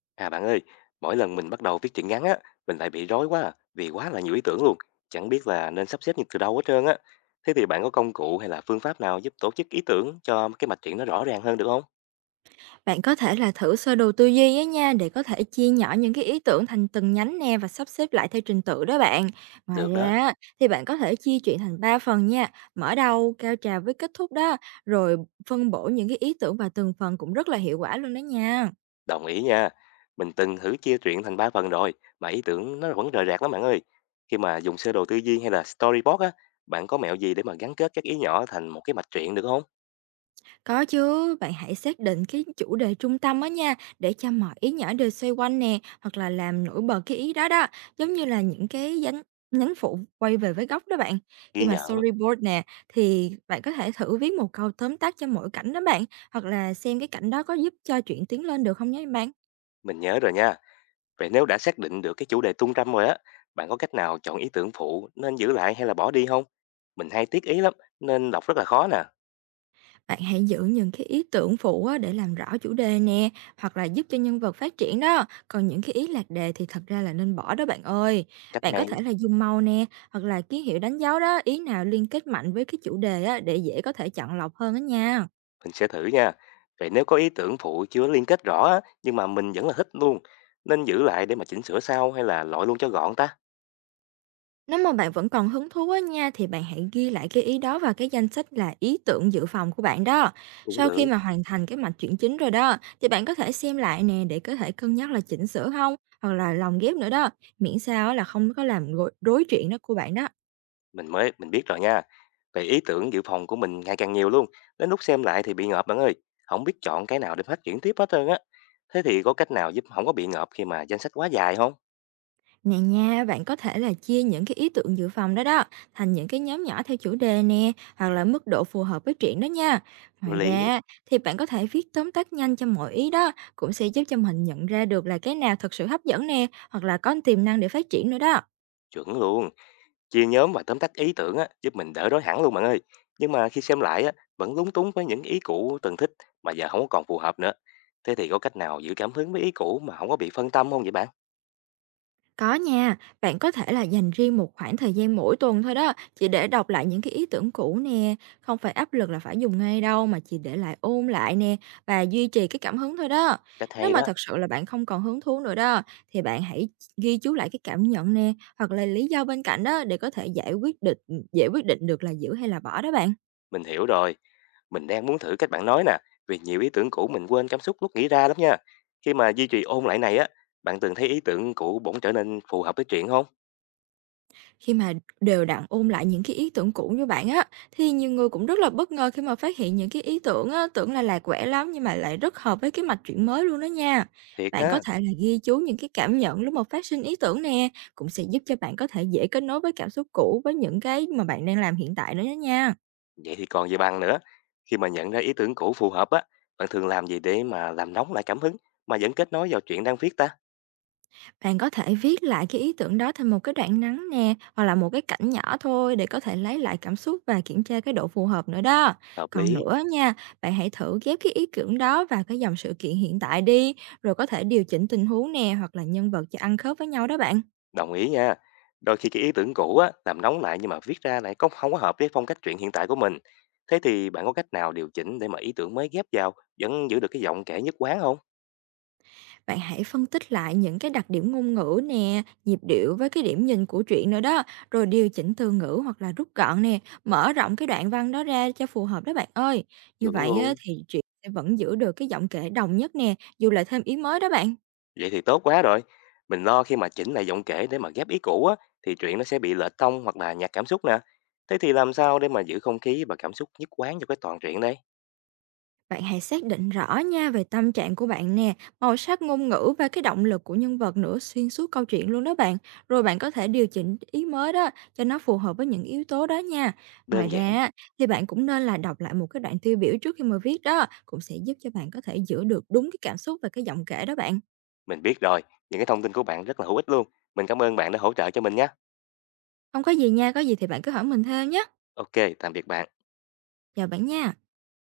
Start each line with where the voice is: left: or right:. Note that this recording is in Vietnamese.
left: À bạn ơi, mỗi lần mình bắt đầu viết truyện ngắn á, mình lại bị rối quá à, vì quá là nhiều ý tưởng luôn, chẳng biết là nên sắp xếp như từ đâu hết trơn á. Thế thì bạn có công cụ hay là phương pháp nào giúp tổ chức ý tưởng cho cái mạch truyện nó rõ ràng hơn được không?
right: Bạn có thể là thử sơ đồ tư duy á nha, để có thể chia nhỏ những cái ý tưởng thành từng nhánh nè và sắp xếp lại theo trình tự đó bạn. Ngoài
left: Được đó,
right: ra á, thì bạn có thể chia chuyện thành 3 phần nha, mở đầu, cao trào với kết thúc đó, rồi phân bổ những cái ý tưởng vào từng phần cũng rất là hiệu quả luôn đó nha.
left: đồng ý nha. Mình từng thử chia truyện thành ba phần rồi, mà ý tưởng nó vẫn rời rạc lắm bạn ơi. Khi mà dùng sơ đồ tư duy hay là storyboard á, bạn có mẹo gì để mà gắn kết các ý nhỏ thành một cái mạch truyện được không?
right: Có chứ, bạn hãy xác định cái chủ đề trung tâm á nha, để cho mọi ý nhỏ đều xoay quanh nè, hoặc là làm nổi bật cái ý đó đó, giống như là những cái nhánh nhánh phụ quay về với gốc đó bạn. Khi
left: Ghi
right: mà
left: nhận,
right: storyboard nè, thì bạn có thể thử viết một câu tóm tắt cho mỗi cảnh đó bạn, hoặc là xem cái cảnh đó có giúp cho chuyện tiến lên được không nhé bạn.
left: mình nhớ rồi nha. Vậy nếu đã xác định được cái chủ đề tung trăm rồi á, bạn có cách nào chọn ý tưởng phụ nên giữ lại hay là bỏ đi không? Mình hay tiếc ý lắm nên đọc rất là khó nè.
right: Bạn hãy giữ những cái ý tưởng phụ á, để làm rõ chủ đề nè, hoặc là giúp cho nhân vật phát triển đó. Còn những cái ý lạc đề thì thật ra là nên bỏ đó bạn ơi.
left: Cách
right: Bạn có
left: này
right: thể là dùng màu nè, hoặc là ký hiệu đánh dấu đó, ý nào liên kết mạnh với cái chủ đề á, để dễ có thể chọn lọc hơn đó nha.
left: mình sẽ thử nha. Vậy nếu có ý tưởng phụ chưa liên kết rõ á, nhưng mà mình vẫn là thích luôn, nên giữ lại để mà chỉnh sửa sau hay là loại luôn cho gọn ta?
right: Nếu mà bạn vẫn còn hứng thú á nha, thì bạn hãy ghi lại cái ý đó vào cái danh sách là ý tưởng dự phòng của bạn đó.
left: Cũng
right: Sau khi
left: được,
right: mà hoàn thành cái mạch chuyển chính rồi đó, thì bạn có thể xem lại nè, để có thể cân nhắc là chỉnh sửa không, hoặc là lồng ghép nữa đó, miễn sao á là không có làm rối chuyện đó của bạn đó.
left: mình biết rồi nha. Vậy ý tưởng dự phòng của mình ngày càng nhiều luôn, đến lúc xem lại thì bị ngợp bạn ơi, không biết chọn cái nào để phát triển tiếp hết trơn á. Thế thì có cách nào giúp không có bị ngợp khi mà danh sách quá dài không?
right: Này nha, bạn có thể là chia những cái ý tưởng dự phòng đó đó thành những cái nhóm nhỏ theo chủ đề nè, hoặc là mức độ phù hợp với truyện đó nha.
left: Có
right: Ngoài
left: lý.
right: ra thì bạn có thể viết tóm tắt nhanh cho mỗi ý đó, cũng sẽ giúp cho mình nhận ra được là cái nào thật sự hấp dẫn nè, hoặc là có tiềm năng để phát triển nữa đó.
left: Chuẩn luôn, chia nhóm và tóm tắt ý tưởng á, giúp mình đỡ rối hẳn luôn bạn ơi. Nhưng mà khi xem lại á, vẫn lúng túng với những ý cũ từng thích mà giờ không có còn phù hợp nữa. Thế thì có cách nào giữ cảm hứng với ý cũ mà không có bị phân tâm không vậy bạn?
right: Có nha, bạn có thể là dành riêng một khoảng thời gian mỗi tuần thôi đó, chỉ để đọc lại những cái ý tưởng cũ nè, không phải áp lực là phải dùng ngay đâu, mà chỉ để lại ôn lại nè và duy trì cái cảm hứng thôi đó.
left: Cách
right: Nếu
left: hay
right: mà
left: đó,
right: thật sự là bạn không còn hứng thú nữa đó, thì bạn hãy ghi chú lại cái cảm nhận nè, hoặc là lý do bên cạnh đó, để có thể giải quyết định dễ quyết định được là giữ hay là bỏ đó bạn.
left: mình hiểu rồi. Mình đang muốn thử cách bạn nói nè, vì nhiều ý tưởng cũ mình quên cảm xúc lúc nghĩ ra lắm nha. Khi mà duy trì ôn lại này á, bạn từng thấy ý tưởng cũ bỗng trở nên phù hợp với chuyện không?
right: Khi mà đều đặn ôn lại những cái ý tưởng cũ như bạn á, thì nhiều người cũng rất là bất ngờ khi mà phát hiện những cái ý tưởng á, tưởng là lạc quẻ lắm, nhưng mà lại rất hợp với cái mạch truyện mới luôn đó nha.
left: Thiệt
right: Bạn có
left: ha.
right: thể là ghi chú những cái cảm nhận lúc mà phát sinh ý tưởng nè, cũng sẽ giúp cho bạn có thể dễ kết nối với cảm xúc cũ với những cái mà bạn đang làm hiện tại nữa đó nha.
left: Vậy thì còn gì bằng nữa. Khi mà nhận ra ý tưởng cũ phù hợp á, bạn thường làm gì để mà làm nóng lại cảm hứng mà vẫn kết nối vào chuyện đang viết ta?
right: Bạn có thể viết lại cái ý tưởng đó thành một cái đoạn ngắn nè, hoặc là một cái cảnh nhỏ thôi, để có thể lấy lại cảm xúc và kiểm tra cái độ phù hợp nữa đó.
left: Hợp
right: Còn
left: lý,
right: nữa nha, bạn hãy thử ghép cái ý tưởng đó vào cái dòng sự kiện hiện tại đi, rồi có thể điều chỉnh tình huống nè, hoặc là nhân vật cho ăn khớp với nhau đó bạn.
left: đồng ý nha. Đôi khi cái ý tưởng cũ á, làm nóng lại nhưng mà viết ra lại không có hợp với phong cách truyện hiện tại của mình. Thế thì bạn có cách nào điều chỉnh để mà ý tưởng mới ghép vào vẫn giữ được cái giọng kể nhất quán không?
right: Bạn hãy phân tích lại những cái đặc điểm ngôn ngữ nè, nhịp điệu với cái điểm nhìn của truyện nữa đó, rồi điều chỉnh từ ngữ hoặc là rút gọn nè, mở rộng cái đoạn văn đó ra cho phù hợp đó bạn ơi. Như
left: Chuẩn
right: vậy á,
left: luôn.
right: thì truyện sẽ vẫn giữ được cái giọng kể đồng nhất nè, dù là thêm ý mới đó bạn.
left: Vậy thì tốt quá rồi. Mình lo khi mà chỉnh lại giọng kể để mà ghép ý cũ á, thì truyện nó sẽ bị lệch tông hoặc là nhạt cảm xúc nè. Thế thì làm sao để mà giữ không khí và cảm xúc nhất quán cho cái toàn truyện đây?
right: Bạn hãy xác định rõ nha về tâm trạng của bạn nè, màu sắc ngôn ngữ và cái động lực của nhân vật nữa, xuyên suốt câu chuyện luôn đó bạn. Rồi bạn có thể điều chỉnh ý mới đó cho nó phù hợp với những yếu tố đó nha. Ngoài
left: Đơn
right: ra
left: giản,
right: á, thì bạn cũng nên là đọc lại một cái đoạn tiêu biểu trước khi mà viết đó, cũng sẽ giúp cho bạn có thể giữ được đúng cái cảm xúc và cái giọng kể đó bạn.
left: mình biết rồi. Những cái thông tin của bạn rất là hữu ích luôn. Mình cảm ơn bạn đã hỗ trợ cho mình nhé.
right: Không có gì nha, có gì thì bạn cứ hỏi mình thêm nhé.
left: Ok, tạm biệt bạn.
right: Chào bạn nha.